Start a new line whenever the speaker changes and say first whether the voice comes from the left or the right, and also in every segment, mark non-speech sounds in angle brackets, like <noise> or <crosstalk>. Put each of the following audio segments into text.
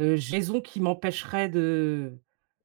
right: Heu, raisons qui m'empêcheraient de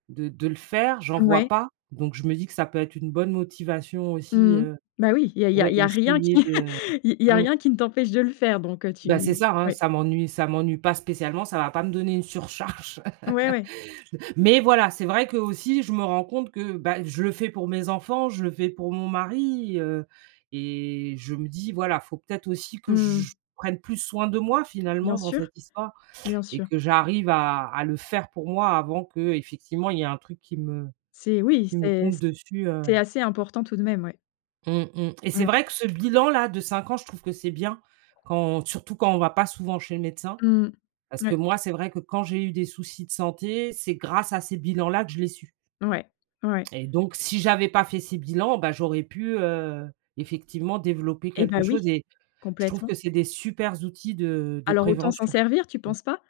right: de de le faire, j'en vois
left: Ouais.
right: pas. Donc je me dis que ça peut être une bonne motivation
left: Mmh
right: aussi,
left: mh.
right: heu,
left: Bah oui, il y a il y a
right: ouais,
left: il y a rien qui
right: essayer
left: <chuckles>
right: de,
left: il il y a
right: mmh.
left: rien qui ne t'empêche de le faire, donc, heu, tu
right: Bah, c'est ça, hein,
left: ouais.
right: ça m'ennuie ça m'ennuie pas spécialement, ça va pas me donner une surcharge.
left: Ouais, ouais.
right: <laughs> Mais voilà, c'est vrai que, aussi, je me rends compte que, bah, je le fais pour mes enfants, je le fais pour mon mari, heu et je me dis, voilà, faut peut être aussi que
left: Mmh.
right: je prenne plus soin de moi
left: Bien
right: finalement dans
left: sûr,
right: cette histoire
left: bien
right: et
left: sûr.
right: que j'arrive à à le faire pour moi avant qu'effectivement, il y ait un truc qui me
left: C'est oui,
right: qui me
left: c'est
right: tombe
left: c
right: dessus, heu.
left: c'est assez important tout de même, ouais.
right: Mmh mh et c'est
left: <unintelligible>
right: vrai que ce bilan là de 5 ans, je trouve que c'est bien quand surtout quand on va pas souvent chez le médecin.
left: Mmh.
right: Parce que
left: Ouais.
right: moi, c'est vrai que quand j'ai eu des soucis de santé, c'est grâce à ces bilans là que je l'ai su.
left: Ouais, ouais.
right: Et donc, si j'avais pas fait ces bilans, bah, j'aurais pu, heu, effectivement développer
left: Et bah
right: quelque
left: oui,
right: chose et je trouve
left: complètement.
right: que c'est des super outils de de
left: Alors autant s'en
right: prévention.
left: servir, tu
right: Mmh.
left: penses pas?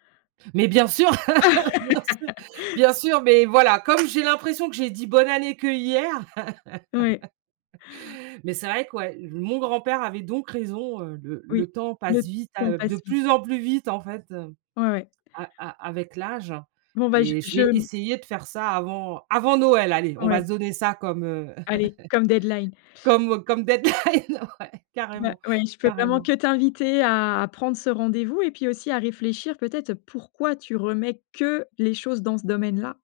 right: Mais bien sûr, <laughs> bien sûr,
left: <laughs>
right: bien sûr, mais voilà, comme j'ai l'impression que j'ai dit «Bonne année» qu'hier.
left: Ouais.
right: <laughs> Mais c'est vrai que, ouais, mon grand-père avait donc raison, heu, le
left: Oui.
right: le temps
left: Le
right: passe vite,
left: temps
right: a de
left: passe vite.
right: plus en plus vite en fait,
left: Ouais, ouais.
right: a a avec l'âge.
left: Bon, ben, j
right: Et je vais
left: je.
right: essayer de faire ça avant avant Noël. Allez, on
left: Ouais.
right: va se donner ça comme, heu,
left: Allez, comme deadline.
right: <laughs> comme comme deadline, ouais.
left: Bah
right: Carrément,
left: ouais. Je peux vraiment
right: carrément.
left: que t'inviter à prendre ce rendez-vous et puis aussi à réfléchir, peut-être, pourquoi tu remets que les choses dans ce domaine-là.